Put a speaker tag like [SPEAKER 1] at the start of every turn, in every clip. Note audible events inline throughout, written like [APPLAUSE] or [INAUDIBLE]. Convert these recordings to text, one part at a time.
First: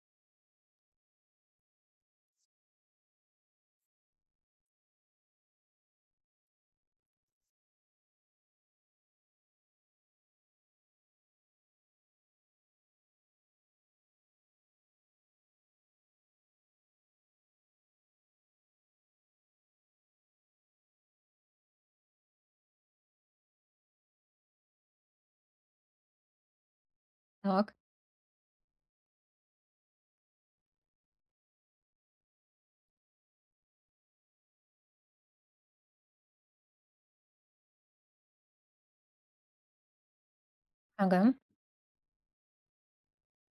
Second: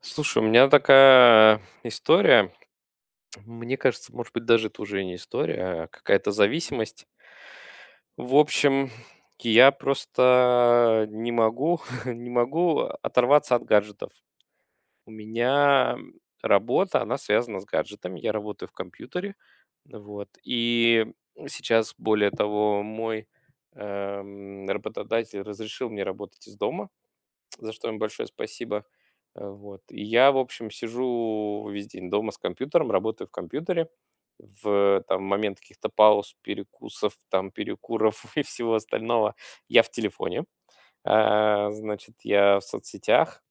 [SPEAKER 1] Слушай, у меня такая история. Мне кажется, может быть, даже это уже не история, а какая-то зависимость. В общем, я просто не могу, [LAUGHS] не могу оторваться от гаджетов. У меня работа, она связана с гаджетами. Я работаю в компьютере, вот. И сейчас, более того, мой работодатель разрешил мне работать из дома, за
[SPEAKER 2] Так,
[SPEAKER 1] что им большое спасибо. Вот. И я, в общем, сижу весь день дома с компьютером, работаю в компьютере. В там, момент каких-то пауз, перекусов, там, перекуров [LAUGHS] и всего остального я в телефоне.
[SPEAKER 2] ага.
[SPEAKER 1] А, значит, я в соцсетях.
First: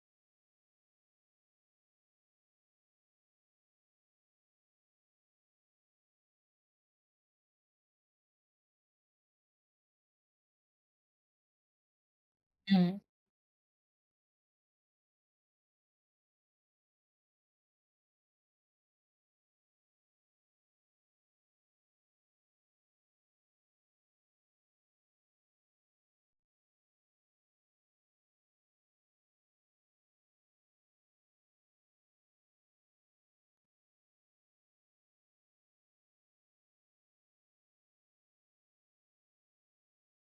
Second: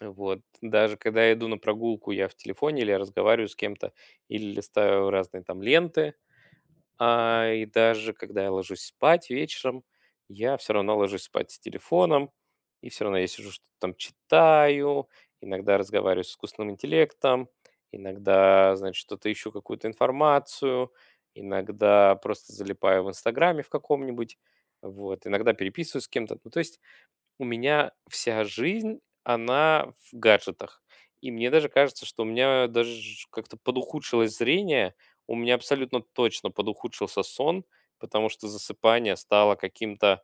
[SPEAKER 1] Вот. Даже когда я иду на прогулку, я в телефоне, или я разговариваю с кем-то, или листаю разные там ленты, и даже когда я ложусь спать вечером, я все равно ложусь спать с телефоном, и
[SPEAKER 2] М,
[SPEAKER 1] все равно я сижу, что-то там читаю, иногда разговариваю с искусственным интеллектом, иногда, значит, что-то ищу, какую-то информацию, иногда просто залипаю в «Инстаграме» в каком-нибудь, вот, иногда переписываюсь с кем-то. Ну, то есть у меня вся жизнь, она в гаджетах. И мне даже кажется, что у меня даже как-то подухудшилось зрение, у меня абсолютно точно подухудшился сон, потому что засыпание стало каким-то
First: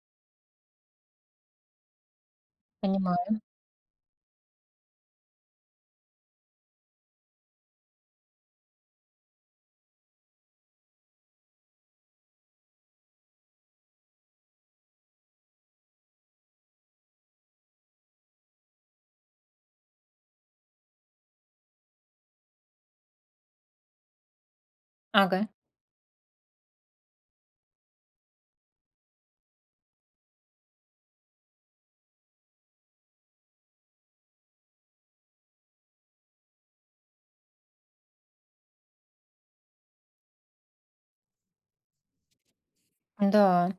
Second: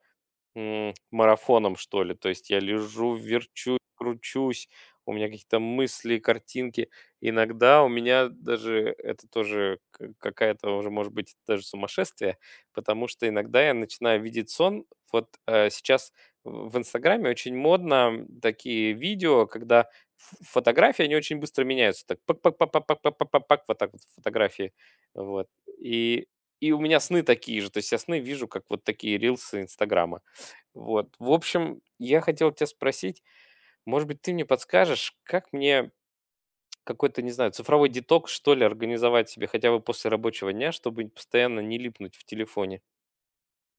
[SPEAKER 1] Марафоном, что ли. То есть я лежу,
[SPEAKER 2] Понимаю.
[SPEAKER 1] верчу, кручусь, у меня какие-то мысли, картинки. Иногда у меня даже это тоже какая-то уже, может быть, даже сумасшествие, потому что иногда я начинаю видеть сон. Вот сейчас в Инстаграме очень модно такие видео, когда фотографии, они очень быстро меняются. Так, пак пак пак пак пак пак пак пак пак, вот так вот фотографии. Вот.
[SPEAKER 2] Ага.
[SPEAKER 1] И, и у меня сны такие же. То есть я сны вижу, как вот такие рилсы Инстаграма. Вот. В общем, я хотел тебя спросить, может быть, ты мне подскажешь, как мне какой-то, не знаю, цифровой детокс, что ли, организовать себе хотя бы после рабочего дня, чтобы постоянно не липнуть в телефоне?
[SPEAKER 2] Да.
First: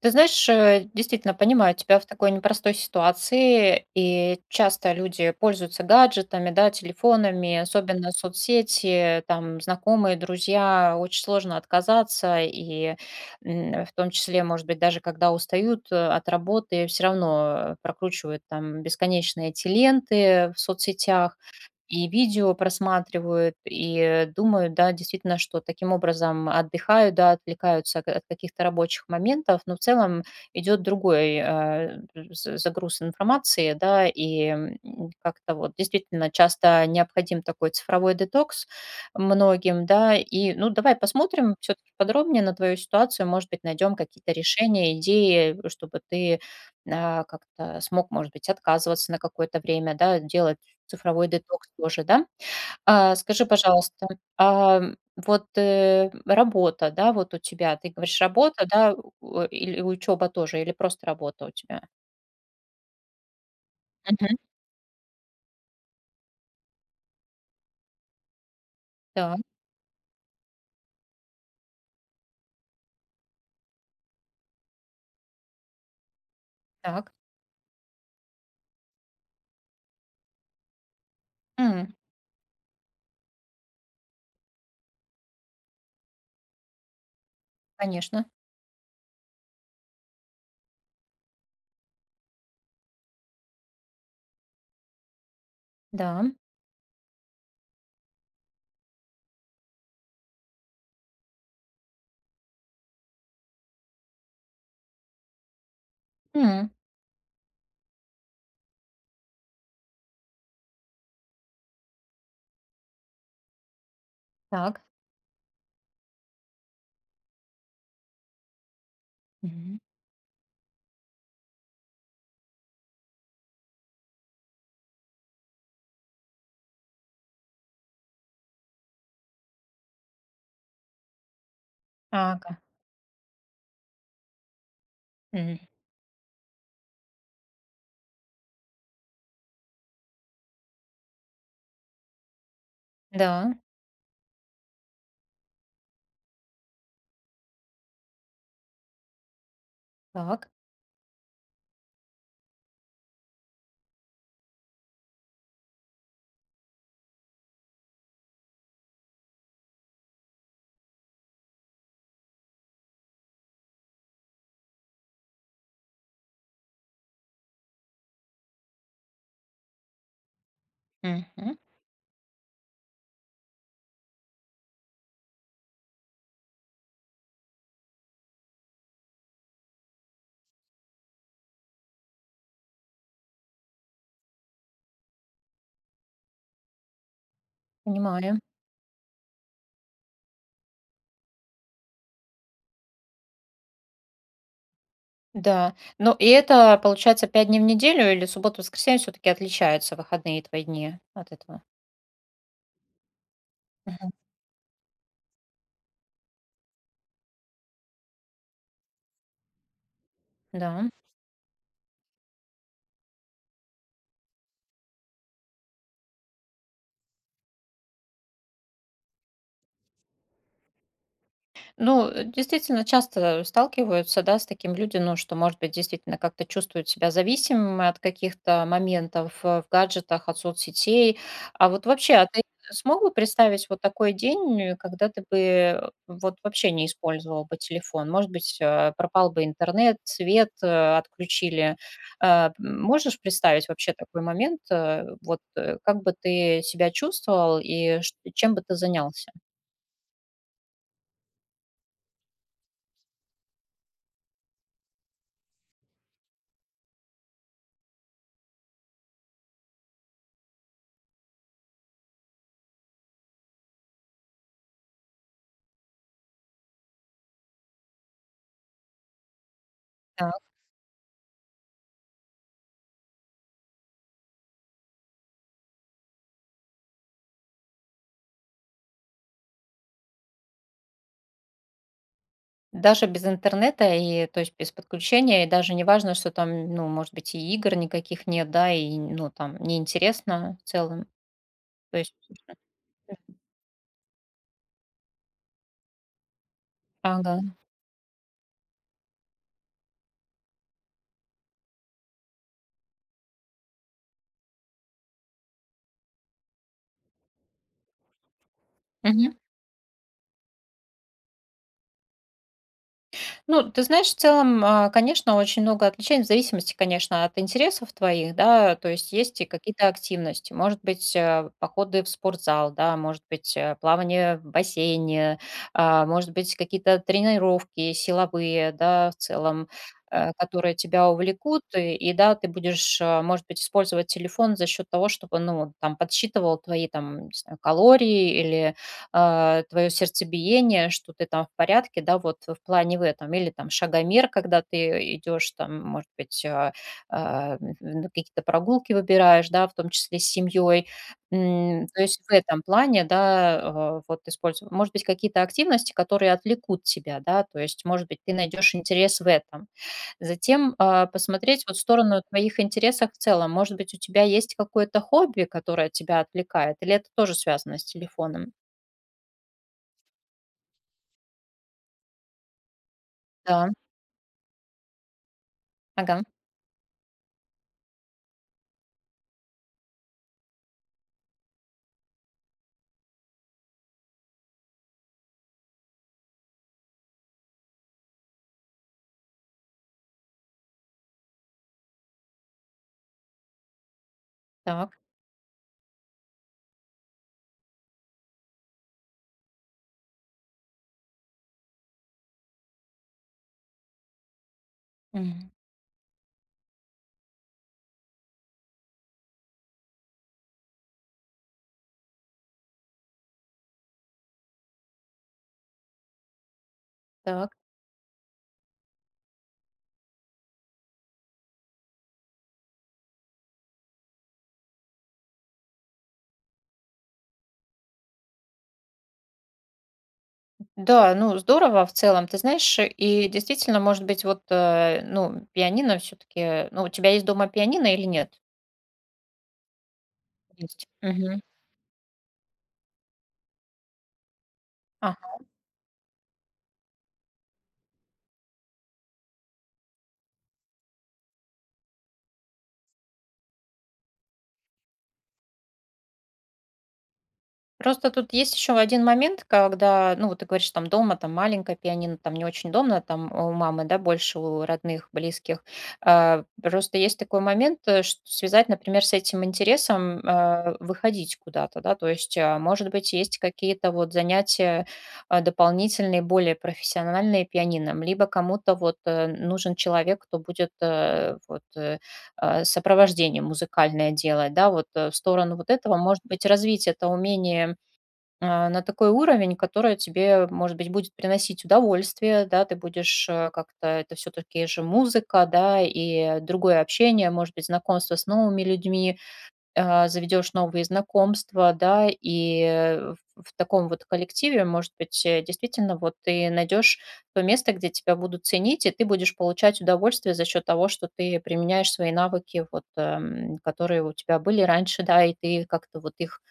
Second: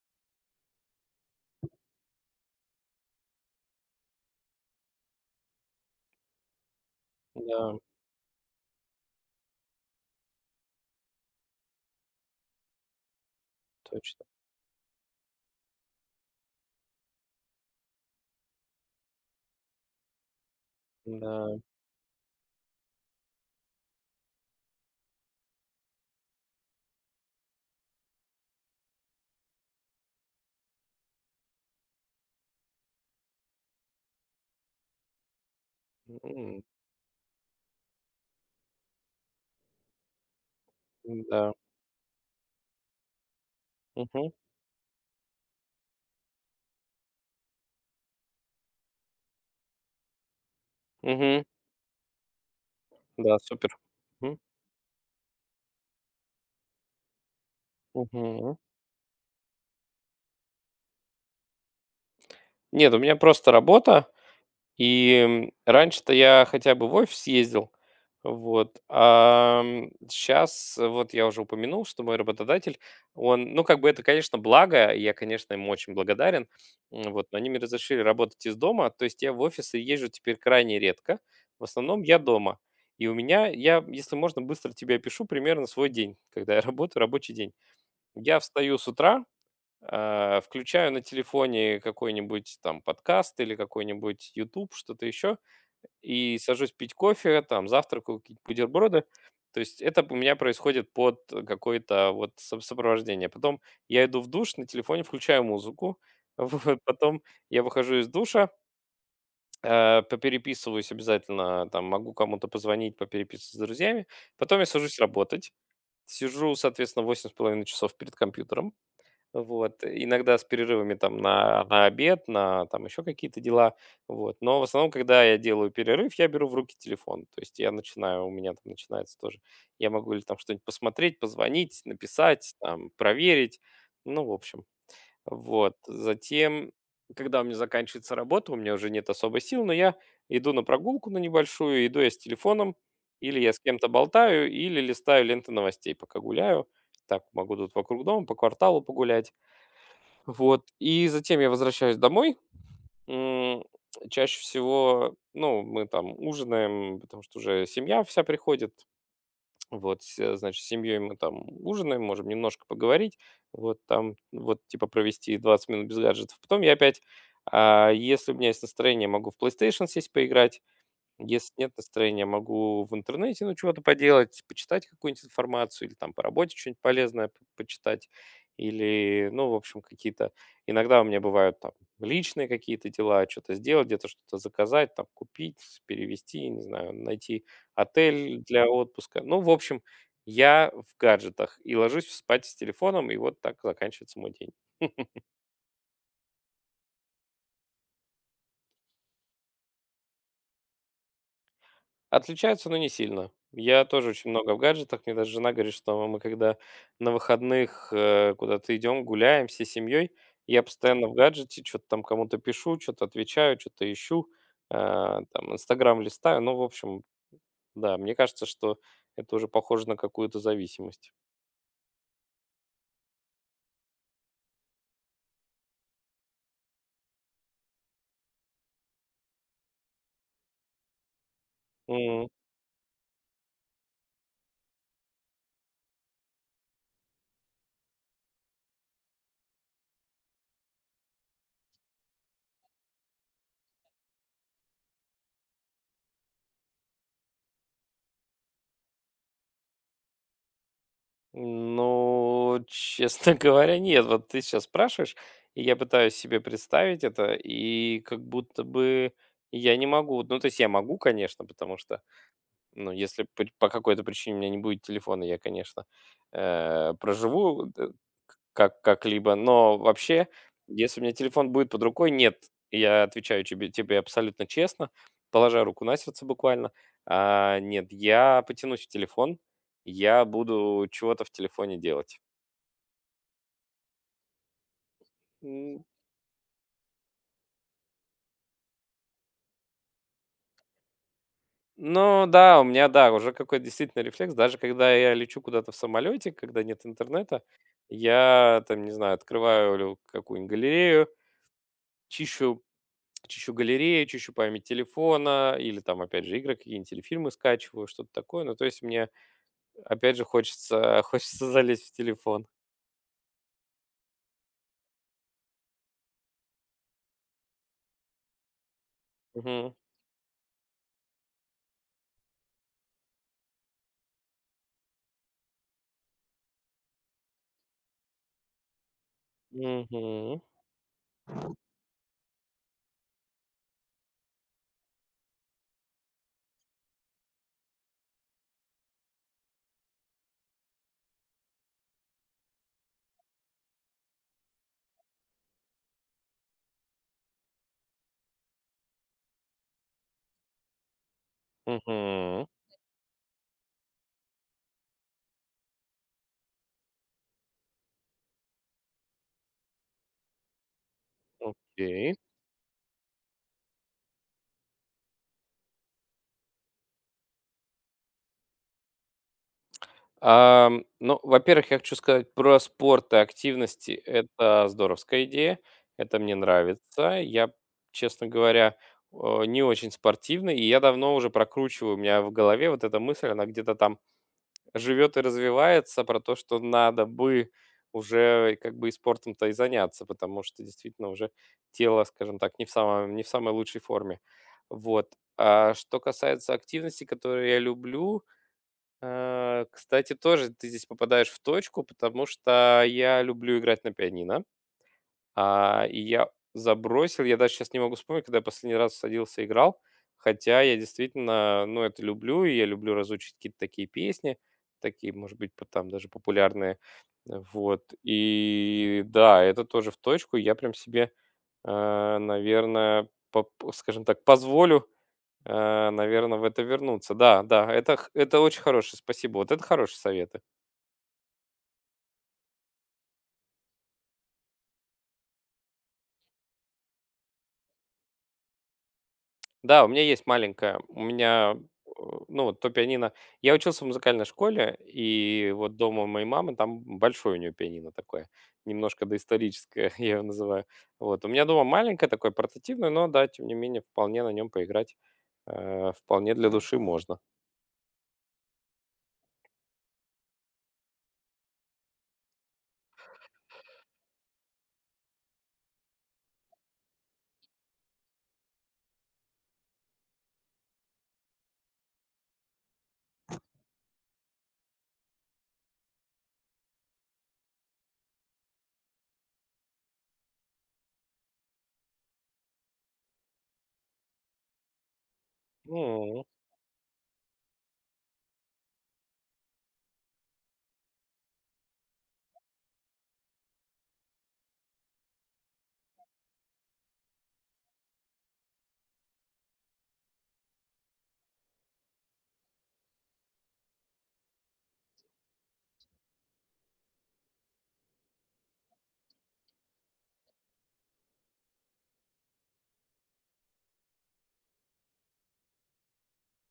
[SPEAKER 2] Ты знаешь, действительно понимаю тебя в такой непростой ситуации, и часто люди пользуются гаджетами, да, телефонами,
[SPEAKER 1] Да,
[SPEAKER 2] особенно соцсети, там знакомые, друзья, очень сложно отказаться, и в том
[SPEAKER 1] точно.
[SPEAKER 2] числе, может быть, даже когда устают от работы, все равно прокручивают там бесконечные эти ленты в соцсетях.
[SPEAKER 1] Да.
[SPEAKER 2] И видео просматривают, и думают, да, действительно, что таким образом отдыхают, да, отвлекаются к от каких-то рабочих моментов, но в целом идет другой, з загруз информации, да, и, как-то вот действительно
[SPEAKER 1] М,
[SPEAKER 2] часто необходим такой цифровой детокс многим, да. И, ну, давай
[SPEAKER 1] да.
[SPEAKER 2] посмотрим все таки подробнее на твою ситуацию, может быть, найдем
[SPEAKER 1] Мгм.
[SPEAKER 2] какие-то решения, идеи, чтобы ты, как-то смог, может быть, отказываться на какое-то время, да, делать цифровой
[SPEAKER 1] Мгм.
[SPEAKER 2] детокс тоже, да? А,
[SPEAKER 1] Да,
[SPEAKER 2] скажи,
[SPEAKER 1] супер.
[SPEAKER 2] пожалуйста,
[SPEAKER 1] Мгм.
[SPEAKER 2] вот, работа, да, вот у тебя, ты говоришь,
[SPEAKER 1] Мгм.
[SPEAKER 2] работа, да, у или учеба тоже, или просто работа у тебя?
[SPEAKER 1] Нет, у меня просто работа.
[SPEAKER 2] Мгм.
[SPEAKER 1] И раньше-то я хотя бы в офис ездил, вот,
[SPEAKER 2] Да,
[SPEAKER 1] сейчас вот я уже упомянул, что мой работодатель, он, ну, как бы это, конечно, благо, я, конечно, ему очень благодарен, м,
[SPEAKER 2] так.
[SPEAKER 1] вот, но они мне разрешили работать из дома, то есть я в офисы езжу теперь крайне редко, в
[SPEAKER 2] М,
[SPEAKER 1] основном я дома. И у меня, я, если можно, быстро тебе опишу примерно свой день, когда я работаю, рабочий день.
[SPEAKER 2] конечно,
[SPEAKER 1] Я встаю с утра. Включаю на телефоне какой-нибудь там подкаст или какой-нибудь YouTube, что-то еще,
[SPEAKER 2] да.
[SPEAKER 1] и сажусь пить кофе, там завтракаю, какие-то бутерброды. То есть это у меня происходит под какое-то вот со сопровождение. Потом я иду в душ, на телефоне включаю музыку. [LAUGHS]
[SPEAKER 2] М,
[SPEAKER 1] Вот, потом я выхожу из душа, попереписываюсь обязательно, там могу кому-то позвонить, попереписываться с друзьями. Потом я
[SPEAKER 2] так.
[SPEAKER 1] сажусь работать. Сижу, соответственно, 8,5 часов перед компьютером.
[SPEAKER 2] Мгм.
[SPEAKER 1] Вот, иногда с перерывами там на обед, на там еще какие-то дела, вот. Но в основном, когда я делаю перерыв, я беру в руки телефон, то есть я начинаю, у меня там начинается тоже, я могу или там что-нибудь посмотреть, позвонить, написать,
[SPEAKER 2] Ага.
[SPEAKER 1] там, проверить, ну, в общем.
[SPEAKER 2] М,
[SPEAKER 1] Вот, затем, когда у меня заканчивается работа, у меня уже нет особо сил, но я иду на прогулку на небольшую, иду я с телефоном, или я
[SPEAKER 2] да,
[SPEAKER 1] с кем-то болтаю, или листаю ленты новостей, пока гуляю, так могу тут вокруг дома по кварталу погулять.
[SPEAKER 2] так.
[SPEAKER 1] Вот, и затем я возвращаюсь домой. М, чаще всего, ну, мы там ужинаем, потому что уже семья вся приходит. Вот, значит, с семьей мы там ужинаем, можем немножко поговорить, вот там, вот, типа, провести 20 минут без гаджетов. Потом я опять, если у меня есть настроение, могу в PlayStation сесть поиграть, если
[SPEAKER 2] Мгм.
[SPEAKER 1] нет настроения, могу в интернете, ну, чего-то поделать, почитать какую-нибудь информацию или там по работе что-нибудь полезное почитать. Или, ну, в общем, какие-то… Иногда у меня бывают там личные какие-то дела, что-то сделать, где-то что-то заказать, там купить, перевести, не знаю, найти отель
[SPEAKER 2] Понимаю.
[SPEAKER 1] для отпуска. Ну, в общем, я в гаджетах и ложусь спать с телефоном, и вот так заканчивается мой день.
[SPEAKER 2] Да. Ну, и это, получается, 5 дней в неделю или суббота, воскресенье все-таки отличаются, выходные твои дни от этого?
[SPEAKER 1] Отличаются, но не сильно. Я тоже
[SPEAKER 2] Мгм.
[SPEAKER 1] очень много в гаджетах. Мне даже жена говорит, что мы, когда на выходных куда-то идем, гуляем всей семьей, я
[SPEAKER 2] Да.
[SPEAKER 1] постоянно в гаджете, что-то там кому-то пишу, что-то отвечаю, что-то ищу, там, Инстаграм листаю. Ну, в общем, да, мне кажется, что это уже похоже на какую-то зависимость.
[SPEAKER 2] Ну, действительно, часто сталкиваются, да, с таким люди, ну, что, может быть, действительно как-то чувствуют себя зависимыми от каких-то моментов в гаджетах, от соцсетей. А вот вообще, а ты смог бы представить вот такой день, когда ты бы вот вообще не использовал бы телефон? Может быть, пропал бы интернет, свет отключили. Можешь представить вообще такой момент? Вот как бы ты себя чувствовал и чем бы ты занялся?
[SPEAKER 1] Ну, честно [LAUGHS] говоря, нет. Вот ты сейчас спрашиваешь, и я пытаюсь себе представить это, и как будто бы я не могу. Ну, то есть я могу, конечно, потому что, ну, если по какой-то причине у меня не будет телефона, я, конечно, проживу как-либо. Но вообще, если у меня телефон будет под рукой, нет, я отвечаю тебе, тебе абсолютно честно, положа руку на сердце буквально. Нет, я потянусь в телефон, я буду чего-то в телефоне делать.
[SPEAKER 2] Даже без интернета и, то есть, без подключения, и даже
[SPEAKER 1] М,
[SPEAKER 2] не важно, что там, ну, может быть, и игр никаких нет, да, и, ну, там неинтересно в целом. То есть
[SPEAKER 1] ну да, у меня, да, уже какой-то действительно рефлекс. Даже когда я лечу куда-то в самолете, когда нет интернета,
[SPEAKER 2] ага.
[SPEAKER 1] я там, не знаю, открываю какую-нибудь галерею, чищу чищу галерею, чищу память телефона или там, опять же, игры какие-нибудь или фильмы скачиваю, что-то такое. Ну, то есть мне, опять же, хочется [LAUGHS] хочется залезть в телефон.
[SPEAKER 2] Ну, ты знаешь, в целом, конечно, очень много отличий, в зависимости, конечно, от интересов твоих, да, то есть есть и
[SPEAKER 1] Мгм.
[SPEAKER 2] какие-то активности, может быть, походы в спортзал, да, может быть, плавание в бассейне, может быть, какие-то тренировки силовые, да, в целом,
[SPEAKER 1] Мгм.
[SPEAKER 2] которые тебя увлекут, и да, ты будешь, может быть, использовать телефон за счет того, чтобы, ну, там, подсчитывал твои, там, не знаю, калории или твое сердцебиение, что ты там в порядке, да, вот в плане в этом, или там шагомер, когда ты идешь, там, может быть, на какие-то прогулки выбираешь, да, в том числе с семьей. То есть в
[SPEAKER 1] Мгм.
[SPEAKER 2] этом плане, да, вот использовать, может быть, какие-то активности, которые отвлекут тебя, да, то есть, может быть, ты найдешь интерес в этом. Затем посмотреть вот в
[SPEAKER 1] Окей.
[SPEAKER 2] сторону твоих интересов в целом. Может быть, у тебя есть какое-то хобби, которое тебя отвлекает, или это тоже связано с телефоном?
[SPEAKER 1] Ам, ну, во-первых, я хочу сказать про спорт и
[SPEAKER 2] Да.
[SPEAKER 1] активности. Это здоровская идея, это
[SPEAKER 2] Ага,
[SPEAKER 1] мне нравится. Я, честно говоря, не очень спортивный, и я давно уже прокручиваю, у меня в голове вот эта мысль, она где-то там живет и развивается, про то, что надо бы уже как бы и спортом-то и заняться, потому что действительно уже тело, скажем так, не в самой лучшей форме.
[SPEAKER 2] так.
[SPEAKER 1] Вот. А что касается активности, которую я люблю, кстати, тоже ты здесь попадаешь в точку, потому что я люблю играть на пианино.
[SPEAKER 2] Мгм.
[SPEAKER 1] И я забросил, я даже сейчас не могу вспомнить, когда я последний раз садился и играл, хотя я действительно, ну, это люблю, и я люблю разучить какие-то такие песни, такие, может быть, там даже популярные,
[SPEAKER 2] Так.
[SPEAKER 1] вот, и да, это тоже в точку, я прям себе, наверное, скажем так, позволю, наверное, в это вернуться, да, да, это, это очень хороший, спасибо, вот это хорошие советы.
[SPEAKER 2] Да, ну, здорово в целом. Ты знаешь, и действительно, может быть, вот, ну, пианино все таки. Ну, у тебя есть дома пианино или нет?
[SPEAKER 1] Да, у меня есть маленькая.
[SPEAKER 2] Есть.
[SPEAKER 1] У
[SPEAKER 2] Мгм.
[SPEAKER 1] меня, э, ну, вот то пианино. Я учился в музыкальной школе, и вот дома у моей мамы там большое у нее пианино такое, немножко доисторическое, [LAUGHS] я его называю. Вот. У меня дома маленькое такое, портативное, но да, тем не менее, вполне на нем поиграть. Вполне для души можно.
[SPEAKER 2] Просто тут есть еще один момент, когда, ну, вот ты говоришь, там дома, там маленькое пианино, там не очень дома, там у мамы, да, больше у родных, близких. А, просто есть такой момент, связать, например, с этим интересом выходить куда-то, да, то есть, может быть, есть какие-то вот занятия дополнительные, более профессиональные пианином, либо кому-то вот нужен человек, кто будет вот сопровождение музыкальное делать, да, вот в сторону вот этого,
[SPEAKER 1] М,
[SPEAKER 2] может быть, развить это умение на такой уровень, который тебе, может быть, будет приносить удовольствие, да, ты будешь как-то, это все-таки же музыка, да, и другое общение, может быть, знакомство с новыми людьми, заведешь новые знакомства, да, и в таком вот коллективе, может быть, действительно, вот ты найдешь то место, где тебя будут ценить, и ты будешь получать удовольствие за счет того, что ты применяешь свои навыки, вот, которые у тебя были раньше, да, и ты как-то вот их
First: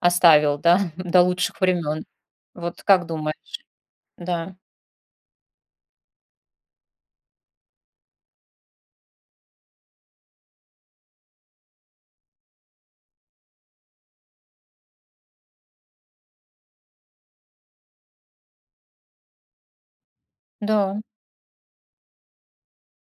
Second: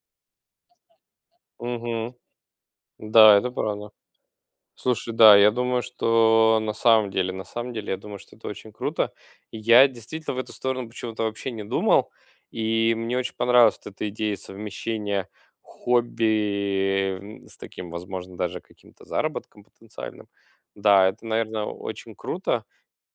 [SPEAKER 2] оставил, да, [LAUGHS] до лучших времен.
[SPEAKER 1] мгм.
[SPEAKER 2] Вот как думаешь?
[SPEAKER 1] Да, это правда.
[SPEAKER 2] Да,
[SPEAKER 1] Слушай, да, я думаю, что на самом деле, я думаю, что это очень круто. И я действительно в эту сторону почему-то вообще не думал, и мне очень понравилась вот эта идея совмещения хобби м, с таким, возможно, даже каким-то заработком потенциальным.
[SPEAKER 2] да,
[SPEAKER 1] Да, это, наверное, очень круто.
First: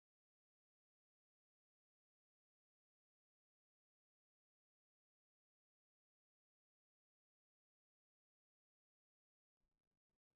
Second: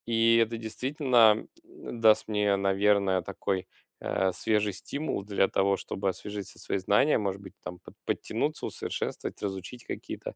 [SPEAKER 1] И это действительно даст мне, наверное, такой, свежий стимул для того, чтобы освежить все свои знания, может быть, там подтянуться, усовершенствовать, разучить какие-то,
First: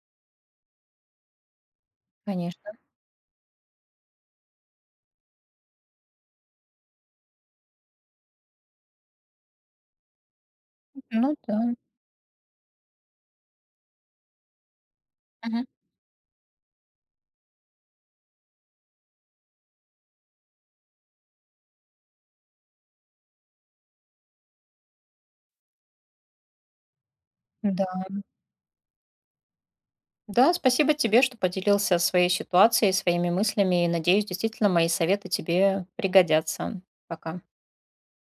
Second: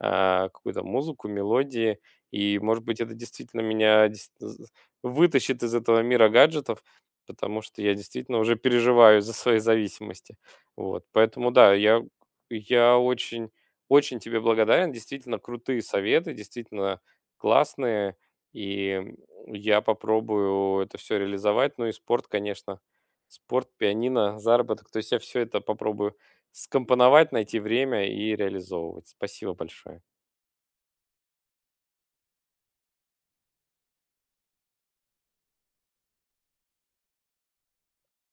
[SPEAKER 1] какую-то музыку, мелодии. И,
[SPEAKER 2] конечно.
[SPEAKER 1] может быть, это действительно меня дес з вытащит из этого мира гаджетов, потому что я действительно уже переживаю за свои зависимости. Вот,
[SPEAKER 2] Ну
[SPEAKER 1] поэтому
[SPEAKER 2] да.
[SPEAKER 1] да, я очень очень тебе благодарен. Действительно
[SPEAKER 2] Мгм.
[SPEAKER 1] крутые советы, действительно классные. И я попробую это все реализовать. Ну и спорт, конечно. Спорт, пианино, заработок. То есть я все это попробую скомпоновать, найти
[SPEAKER 2] Да.
[SPEAKER 1] время и реализовывать. Спасибо большое.
[SPEAKER 2] Да, спасибо тебе, что поделился своей ситуацией, своими мыслями. И надеюсь, действительно, мои советы тебе пригодятся. Пока.